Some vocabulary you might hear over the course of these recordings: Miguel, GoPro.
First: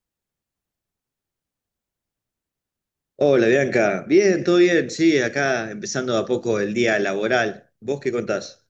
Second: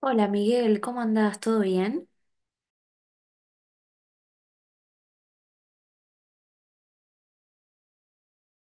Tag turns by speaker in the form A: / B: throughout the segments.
A: Hola Miguel, ¿cómo andás? ¿Todo bien?
B: Hola Bianca, bien, todo bien, sí, acá empezando de a poco el día laboral. ¿Vos qué contás?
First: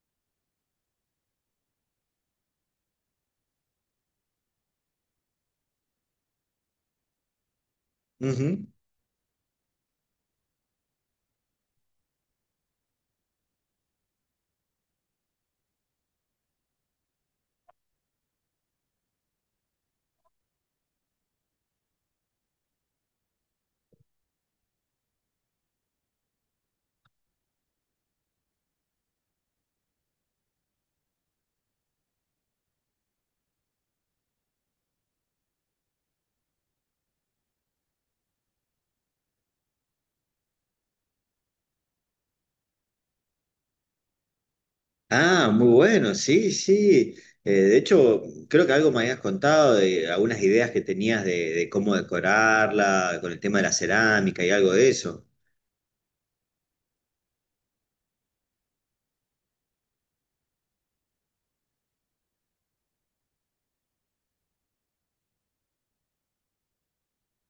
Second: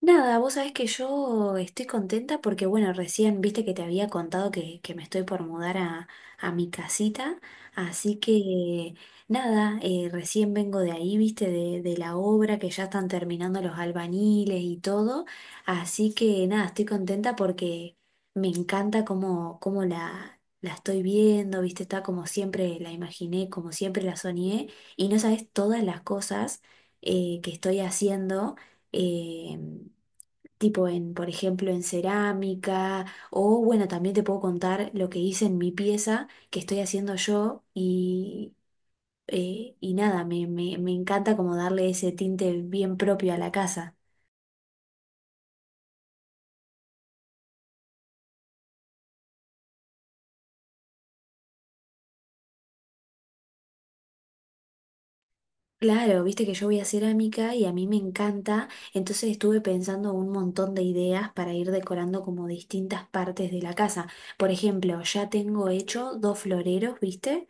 A: Nada, vos sabés que yo estoy contenta porque, bueno, recién viste que te había contado que me estoy por mudar a mi casita, así
B: Ujú.
A: que nada, recién vengo de ahí, viste, de la obra que ya están terminando los albañiles y todo, así que nada, estoy contenta porque me encanta cómo la estoy viendo, viste, está como siempre la imaginé, como siempre la soñé, y no sabés todas las cosas que estoy haciendo. eh, tipo por ejemplo, en cerámica, o bueno, también te puedo contar lo que hice en mi pieza que estoy haciendo yo y nada, me encanta como darle ese tinte bien propio a la casa.
B: Ah, muy bueno, sí, sí. De hecho, creo que algo me habías contado de algunas ideas que tenías de cómo decorarla, con el tema de la cerámica y algo de eso.
A: Claro, viste que yo voy a cerámica y a mí me encanta, entonces estuve pensando un montón de ideas para ir decorando como distintas partes de la casa. Por ejemplo, ya tengo hecho dos floreros, ¿viste?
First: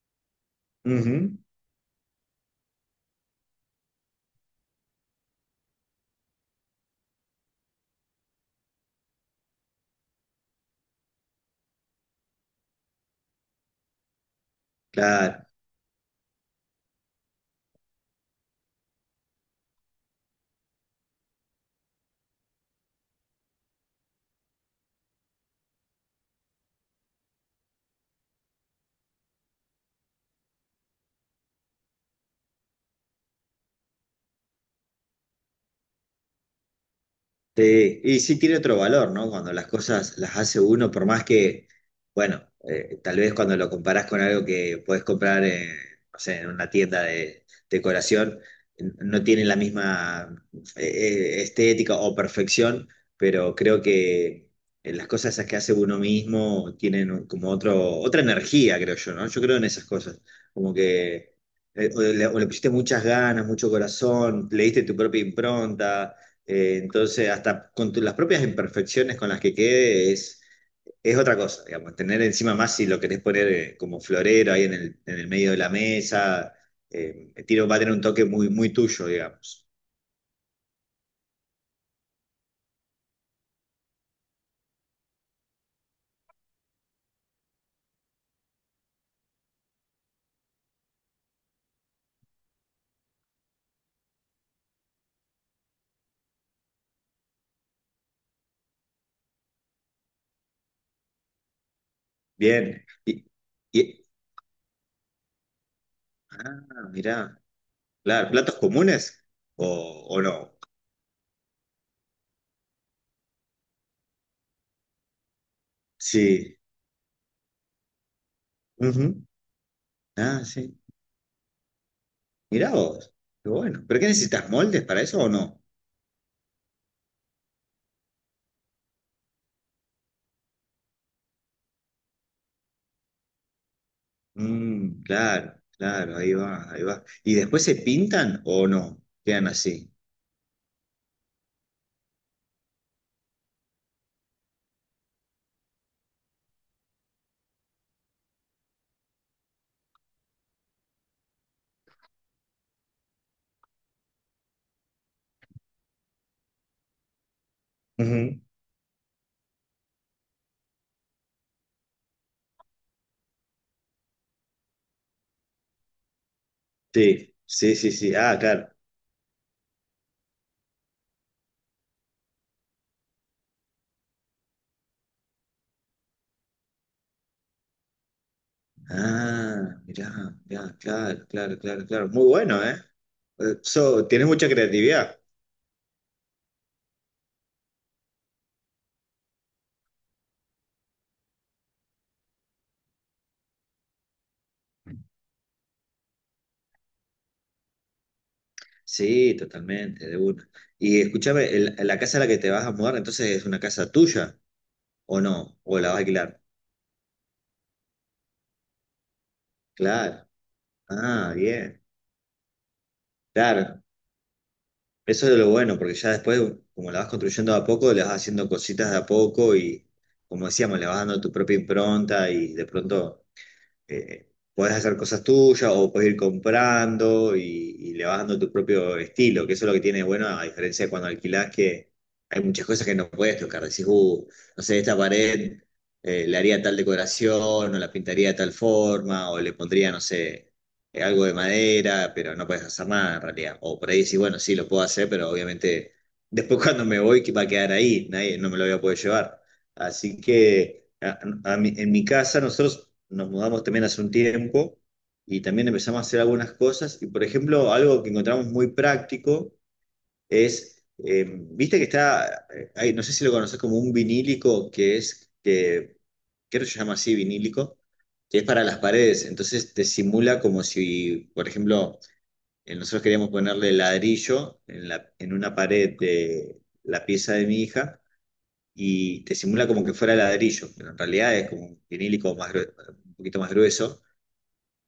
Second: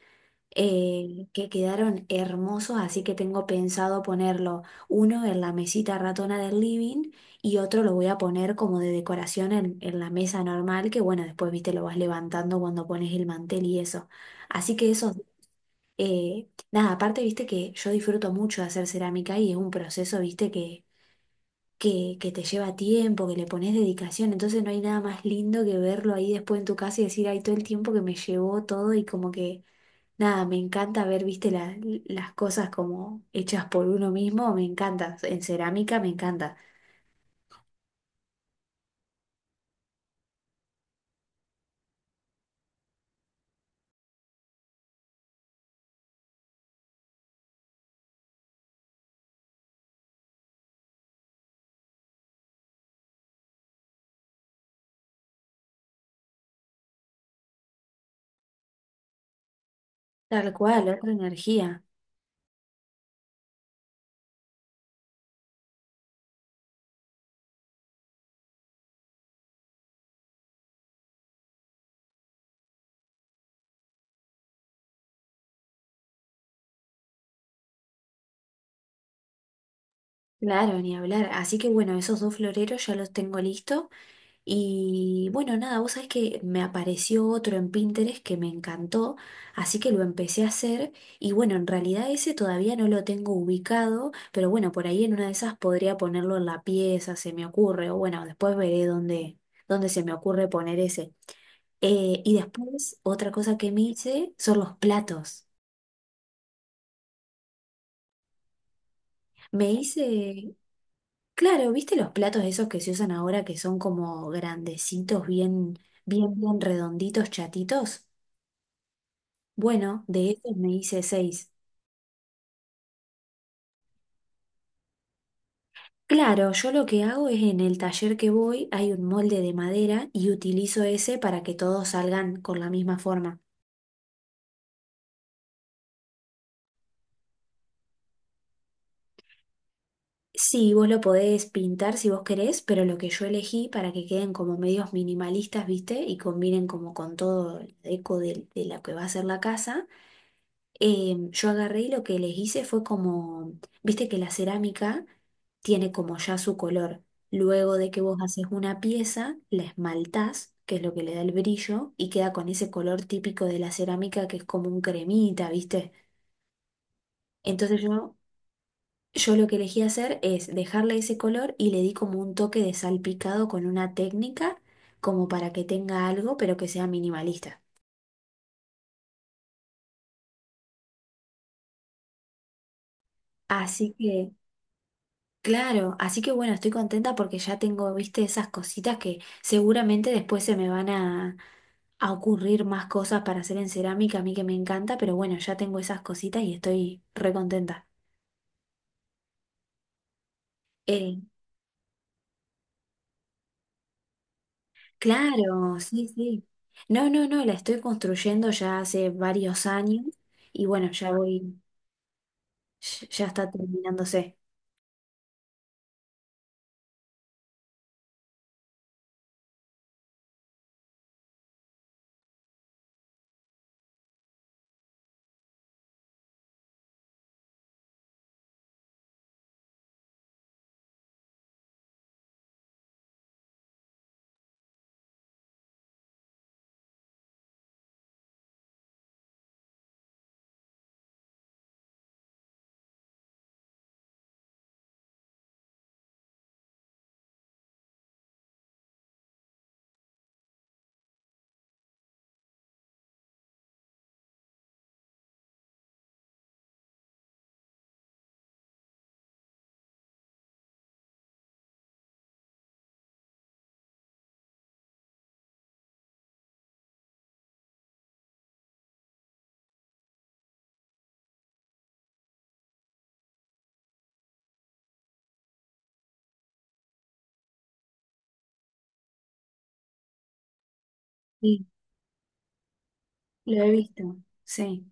B: Ujú.
A: Que quedaron hermosos, así que tengo pensado ponerlo uno en la mesita ratona del living y otro lo voy a poner como de decoración en la mesa normal, que bueno, después, viste, lo vas levantando cuando pones el mantel y eso. Así que eso,
B: Claro.
A: nada, aparte, viste que yo disfruto mucho de hacer cerámica y es un proceso, viste, que... Que te lleva tiempo, que le pones dedicación, entonces no hay nada más lindo que verlo ahí después en tu casa y decir, ay, todo el tiempo que me llevó todo y como que nada, me encanta ver, viste, las cosas como hechas por uno mismo, me encanta. En cerámica me encanta.
B: Sí, y sí tiene otro valor, ¿no? Cuando las cosas las hace uno, por más que, bueno, tal vez cuando lo comparás con algo que puedes comprar, no sé, en una tienda de decoración, no tiene la misma estética o perfección, pero creo que las cosas esas que hace uno mismo tienen como otro, otra energía, creo yo, ¿no? Yo creo en esas cosas,
A: Tal
B: como
A: cual, otra
B: que
A: energía.
B: o le pusiste muchas ganas, mucho corazón, le diste tu propia impronta, entonces, hasta con las propias imperfecciones con las que quede es otra cosa, digamos, tener encima más si lo querés poner como florero ahí en en el medio de la mesa, el tiro va a tener un toque muy, muy tuyo, digamos.
A: Claro, ni hablar. Así que bueno, esos dos floreros ya los tengo listo. Y bueno, nada, vos sabés que me apareció otro en Pinterest que me encantó, así que lo empecé a hacer. Y bueno, en realidad ese todavía no lo tengo ubicado, pero bueno, por ahí en una de esas podría ponerlo en la pieza, se me ocurre, o bueno, después veré dónde se me ocurre poner ese. Y
B: Bien.
A: después, otra cosa que me
B: Y-
A: hice son los platos.
B: ah, mirá, claro, platos comunes o,
A: Me
B: o no.
A: hice, claro, ¿Viste los platos esos que se usan ahora que son como grandecitos,
B: Sí.
A: bien redonditos, chatitos?
B: Ujú.
A: Bueno, de
B: Ah,
A: esos me
B: sí.
A: hice seis.
B: Mirá vos, qué bueno. ¿Pero qué necesitas moldes para eso o no?
A: Claro, yo lo que hago es en el taller que voy hay un molde de madera y utilizo ese para que todos salgan con la misma forma.
B: Mm, claro, claro, ahí va, ahí va. ¿Y después se pintan o no? Quedan así.
A: Sí, vos lo podés pintar si vos querés, pero lo que yo elegí para que queden como medios minimalistas, ¿viste? Y combinen como con todo el eco de lo que va a ser la casa. Yo agarré y lo que les hice fue como, viste que la cerámica tiene como ya su color. Luego de que vos
B: Ujú.
A: haces una pieza, la esmaltás, que es lo que le da el brillo, y queda con ese color típico de la cerámica que es como un cremita, ¿viste?
B: Sí, sí,
A: Entonces
B: sí, sí.
A: yo
B: Ah, claro.
A: yo lo que elegí hacer es dejarle ese color y le di como un toque de salpicado con una técnica como para que tenga algo, pero que sea minimalista.
B: Ah, mirá, mirá, claro, claro, claro, claro. Muy bueno, ¿eh? Eh,
A: Así
B: So, tienes
A: que,
B: mucha creatividad.
A: claro, así que bueno, estoy contenta porque ya tengo, viste, esas cositas que seguramente después se me van a ocurrir más cosas para hacer en cerámica, a mí que me encanta, pero bueno, ya tengo esas cositas y estoy re contenta.
B: Sí, totalmente, de una. Y
A: Eh,
B: escúchame, la casa a la que te vas a mudar, entonces es una casa tuya, ¿o no?
A: claro,
B: ¿O la vas a
A: sí,
B: alquilar?
A: sí. No, no, no, la estoy construyendo ya hace varios años.
B: Claro.
A: Y bueno, ya
B: Ah,
A: voy.
B: bien.
A: Ya está
B: Claro.
A: terminándose.
B: Eso es lo bueno, porque ya después, como la vas construyendo de a poco, le vas haciendo cositas de a poco y, como decíamos, le vas dando tu propia impronta y de pronto eh, podés hacer cosas tuyas o podés ir comprando y le vas dando tu propio estilo, que eso es lo que tiene de bueno, a diferencia de cuando alquilás, que hay muchas cosas que no puedes tocar. Decís, no sé, esta pared le haría tal decoración, o la pintaría de tal forma, o le pondría, no sé, algo de madera, pero no puedes hacer nada en realidad. O por ahí decís, bueno, sí, lo puedo hacer, pero obviamente después cuando me voy, ¿qué va a quedar ahí? Nadie, no me lo voy a poder llevar. Así que en mi casa nosotros nos mudamos también hace un tiempo y también empezamos a hacer algunas cosas. Y por ejemplo, algo que encontramos muy práctico es, viste que está, no sé si lo conoces como un vinílico que creo que se llama así vinílico, que es para las paredes. Entonces te simula como si, por ejemplo, nosotros queríamos ponerle ladrillo en en una pared de la pieza de mi hija y te simula como que fuera ladrillo, pero en realidad es
A: Sí,
B: como un vinílico más un poquito más
A: lo he
B: grueso.
A: visto. Sí,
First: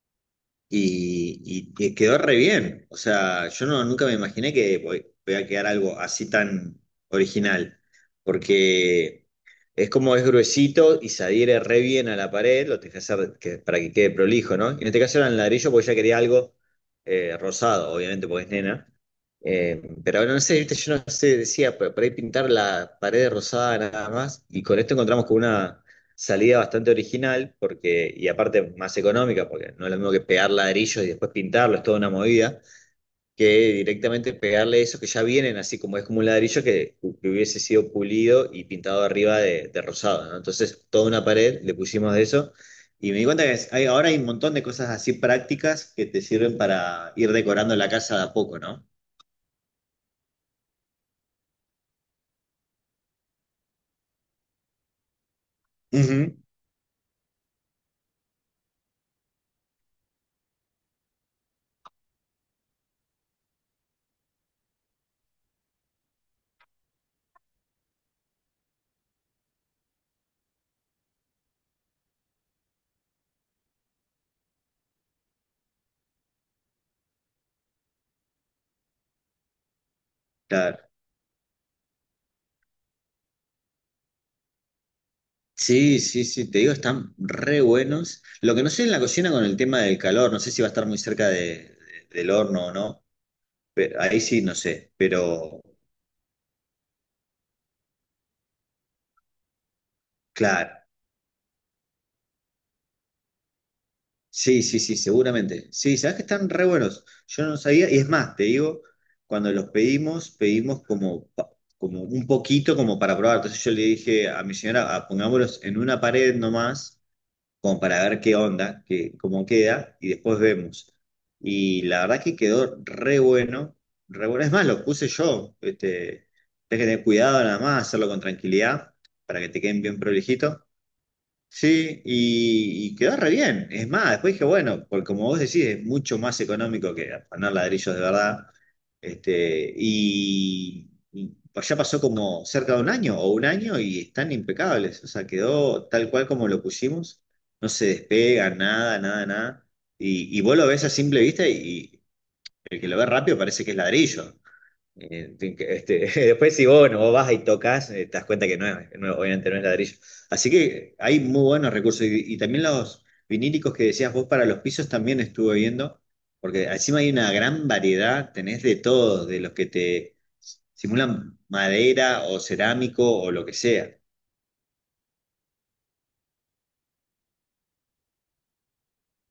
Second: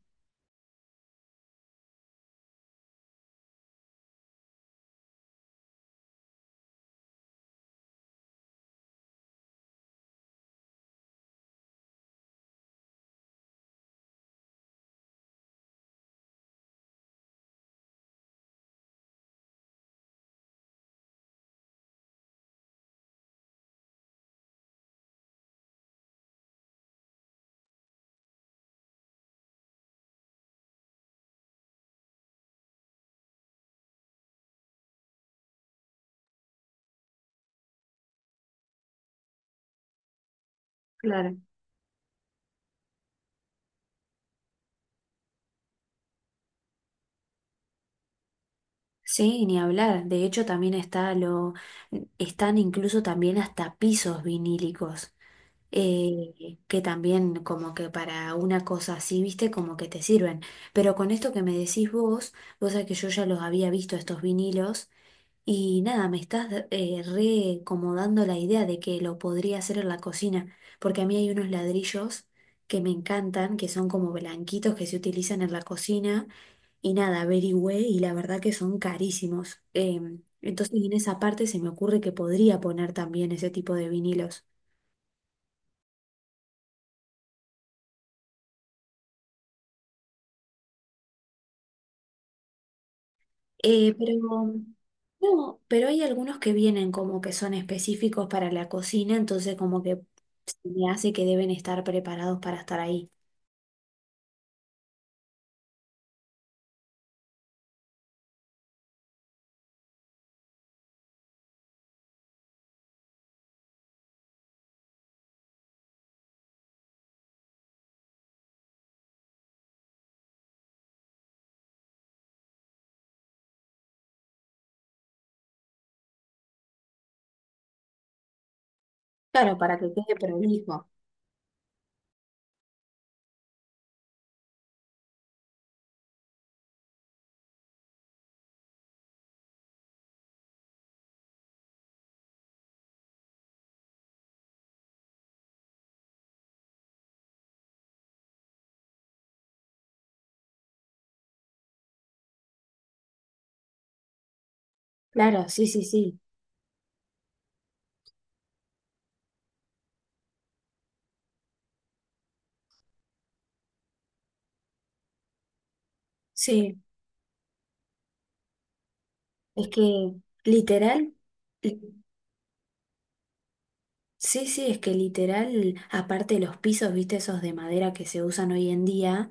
B: Y que quedó re bien. O sea, yo no, nunca me imaginé que voy, voy a quedar algo así tan original. Porque es como es gruesito y se adhiere re bien a la pared, lo tenés que hacer para que quede prolijo, ¿no? Y en este caso era en ladrillo porque ya quería algo rosado, obviamente, porque es nena. Pero no sé, viste, yo no sé, decía, por ahí pintar la pared rosada nada más. Y con esto encontramos con una salida bastante original, porque, y aparte más económica, porque no es lo mismo que pegar ladrillos y después pintarlo, es toda una movida, que directamente pegarle eso que ya vienen así como es como un ladrillo que hubiese sido pulido y pintado arriba de rosado, ¿no? Entonces, toda una
A: claro.
B: pared le pusimos de eso. Y me di cuenta que ahora hay un montón de cosas así prácticas que te sirven para ir decorando la casa de a poco, ¿no?
A: Sí, ni hablar. De hecho, también está lo, están incluso también hasta pisos vinílicos,
B: Ujú.
A: que también como que para una cosa así, viste, como que te sirven. Pero con esto que me decís vos, vos sabés que yo ya los había visto estos vinilos. Y nada, me estás re como dando la idea de que lo podría hacer en la cocina, porque a mí hay unos ladrillos que me encantan, que son como blanquitos que se utilizan en la cocina, y nada, averigüé y la verdad que son carísimos. Entonces
B: Claro.
A: en esa parte se me ocurre que podría poner también ese tipo de vinilos.
B: Sí, sí, sí, te digo, están re buenos. Lo que no sé en la cocina con el tema del calor, no sé si va a estar muy cerca del horno o no.
A: Pero
B: Ahí sí, no sé,
A: no,
B: pero
A: pero hay algunos que vienen como que son específicos para la cocina, entonces como que se
B: claro.
A: me hace que deben estar preparados para estar ahí.
B: Sí, sí, sí, seguramente. Sí, sabes que están re buenos. Yo no sabía, y es más, te digo, cuando los pedimos, pedimos como, como un poquito como para probar. Entonces yo le dije a mi señora, "Ah, pongámoslos en una pared nomás como para ver qué onda, qué, cómo queda, y después vemos". Y la verdad que quedó re bueno, re bueno. Es más, lo puse yo. Este, tenés que tener cuidado nada más, hacerlo con tranquilidad, para que
A: Claro,
B: te
A: para
B: queden
A: que
B: bien
A: quede
B: prolijito.
A: prolijo.
B: Sí, y quedó re bien. Es más, después dije, bueno, porque como vos decís, es mucho más económico que afanar ladrillos de verdad. Este, y ya pasó como cerca de un año o un año y están impecables. O sea, quedó tal cual como lo pusimos. No se despega, nada, nada, nada. Y vos lo ves a simple vista y el que lo ve rápido parece que es ladrillo.
A: Claro, sí, sí,
B: Este,
A: sí.
B: después si vos, no vos vas y tocas, te das cuenta que no es, obviamente no es ladrillo. Así que hay muy buenos recursos. Y también los vinílicos que decías vos para los pisos también estuve viendo, porque
A: Sí,
B: encima hay una gran variedad, tenés de todos, de los que
A: es que
B: te
A: literal,
B: simulan
A: li-
B: madera o cerámico o lo que sea.
A: sí, sí, es que literal, aparte de los pisos, viste, esos de madera que se usan hoy en día.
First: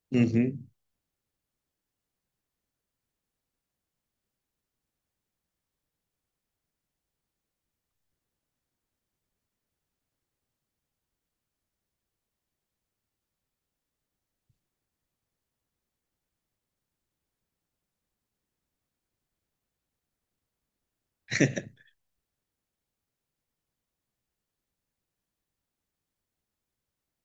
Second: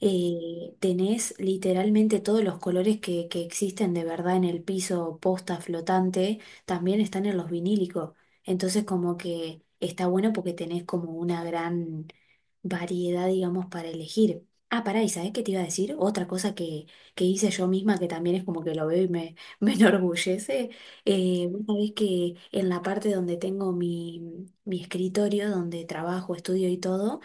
A: Tenés literalmente todos los colores que existen de verdad en el piso, posta, flotante, también están en los vinílicos. Entonces como que está bueno porque tenés como una gran variedad, digamos, para elegir. Ah, pará, ¿y sabés qué te iba a decir? Otra cosa que hice yo misma, que también es como que lo veo y me, me enorgullece. Vos sabés que en la parte donde tengo mi escritorio, donde trabajo, estudio y todo,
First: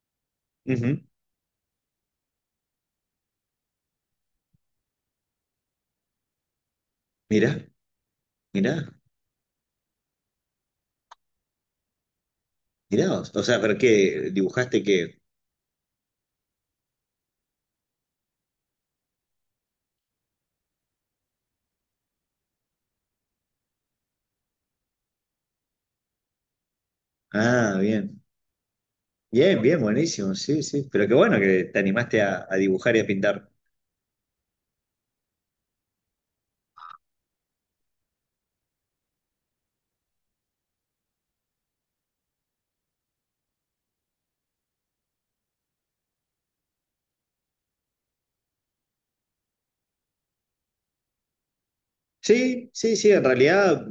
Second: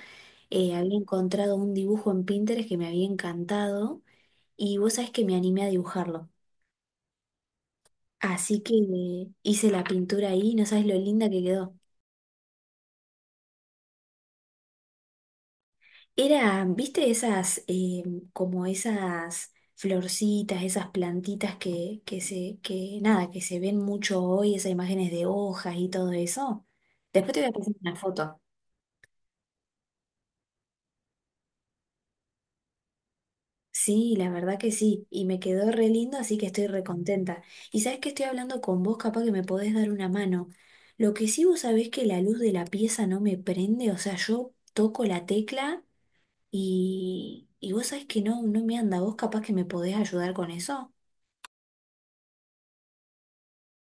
B: Ujú, ujú.
A: había encontrado un dibujo en Pinterest que me había encantado y vos sabés que me animé a dibujarlo.
B: Mirá,
A: Así
B: mirá,
A: que hice la pintura ahí, no sabes lo linda que quedó.
B: mirá vos. O sea, pero qué dibujaste qué.
A: Era, ¿viste esas, como esas florcitas, esas plantitas que nada, que se ven mucho hoy, esas imágenes de hojas y todo eso? Después te voy a pasar
B: Ah,
A: una
B: bien.
A: foto.
B: Bien, bien, buenísimo. Sí, sí. Pero qué bueno que te animaste a dibujar y a pintar.
A: Sí, la verdad que sí, y me quedó re lindo, así que estoy re contenta. Y sabes que estoy hablando con vos, capaz que me podés dar una mano. Lo que sí, vos sabés que la luz de la pieza no me prende, o sea, yo toco la tecla y vos sabés que no, no me anda. ¿Vos capaz que me podés ayudar con eso?
B: Sí, sí, sí, en realidad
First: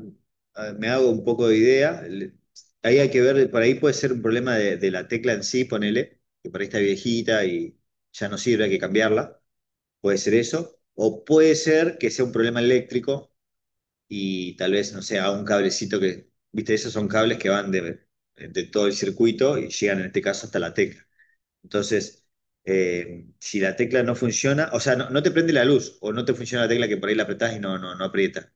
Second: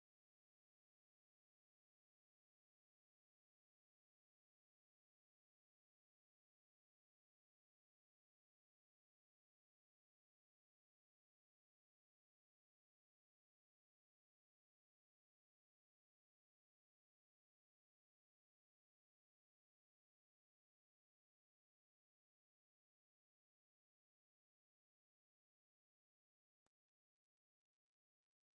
B: me hago un poco de idea. Ahí hay que ver, por ahí puede ser un problema de la tecla en sí, ponele, que por ahí está viejita y ya no sirve, hay que cambiarla. Puede ser eso. O puede ser que sea un problema eléctrico y tal vez, no sé, haga un cablecito que, viste, esos son cables que van de todo el circuito y llegan en este caso hasta la tecla. Entonces, si la tecla no funciona, o sea, no, no te prende la luz o no te funciona la tecla que por ahí la apretás y no, no, no aprieta.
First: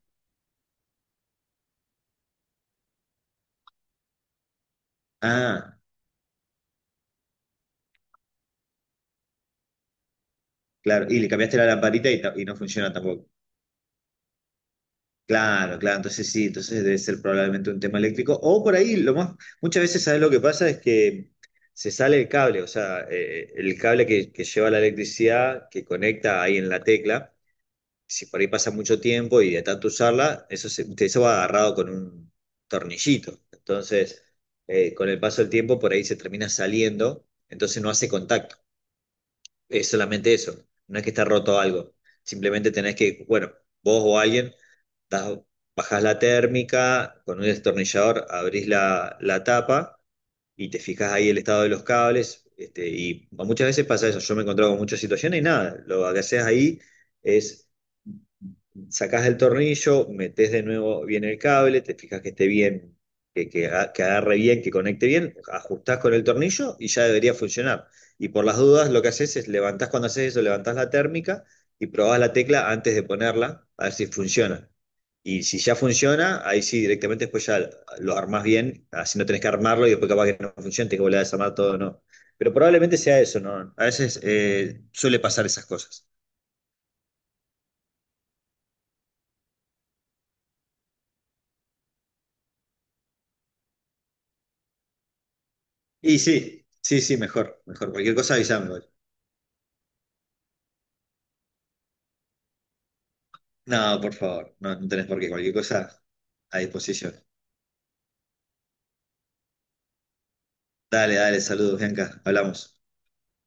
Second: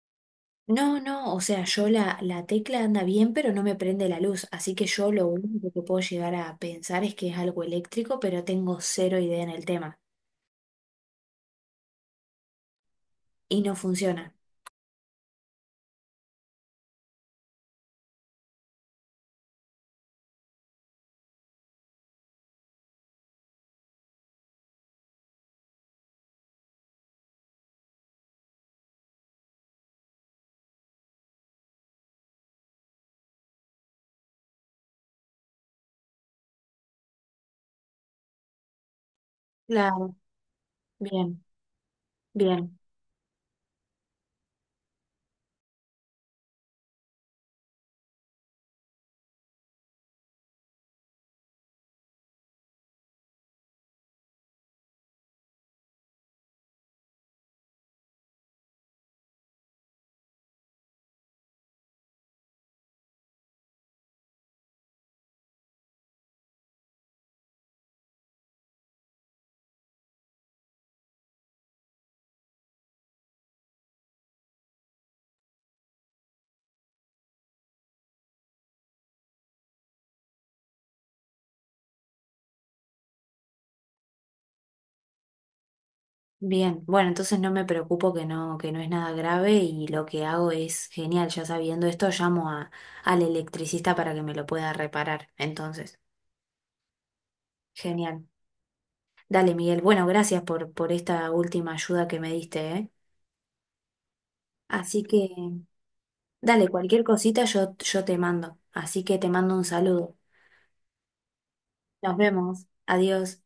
A: No, no, o sea, yo la tecla anda bien, pero no me prende la luz, así que yo lo único
B: Ah.
A: que puedo llegar a pensar es que es algo eléctrico, pero tengo cero idea en el tema
B: Claro, y le cambiaste la lamparita y, y no funciona tampoco.
A: y no funciona.
B: Claro, claro, entonces sí, entonces debe ser probablemente un tema eléctrico. O por ahí, lo más, muchas veces, ¿sabes lo que pasa? Es que se sale el cable, o sea, el cable que lleva la electricidad, que conecta ahí en la tecla, si por ahí pasa mucho tiempo y de tanto usarla, eso, se, eso va agarrado con un tornillito. Entonces, con el paso del tiempo, por ahí se termina saliendo, entonces no hace contacto. Es
A: Claro.
B: solamente eso. No es que está
A: Bien,
B: roto algo. Simplemente
A: bien.
B: tenés que, bueno, vos o alguien, das- bajás la térmica, con un destornillador abrís la tapa y te fijas ahí el estado de los cables. Este, y muchas veces pasa eso. Yo me he encontrado con muchas situaciones y nada, lo que haces ahí es sacás del tornillo, metés de nuevo bien el cable, te fijas que esté bien, que agarre bien, que conecte bien, ajustás con el tornillo y ya debería funcionar. Y por las dudas, lo que haces es levantás cuando haces eso, levantás la térmica y probás la tecla antes de ponerla, a ver si funciona. Y si ya funciona, ahí sí, directamente después ya lo armás bien, así no tenés que armarlo y después capaz que no funciona, tenés que volver a desarmar todo, ¿no? Pero probablemente sea eso, ¿no? A veces suele pasar esas cosas.
A: Bien, bueno, entonces no me preocupo que no es nada grave y lo que hago es genial, ya sabiendo esto, llamo a, al electricista para que me lo pueda reparar. Entonces,
B: Y sí, sí, sí, mejor, mejor. Cualquier
A: genial.
B: cosa avísame igual.
A: Dale, Miguel. Bueno, gracias por esta última ayuda que me diste, ¿eh?
B: No, por favor, no, no
A: Así
B: tenés por
A: que,
B: qué. Cualquier cosa a
A: dale, cualquier
B: disposición.
A: cosita yo te mando. Así que te mando un saludo.
B: Dale, dale, saludos,
A: Nos
B: Bianca.
A: vemos.
B: Hablamos.
A: Adiós.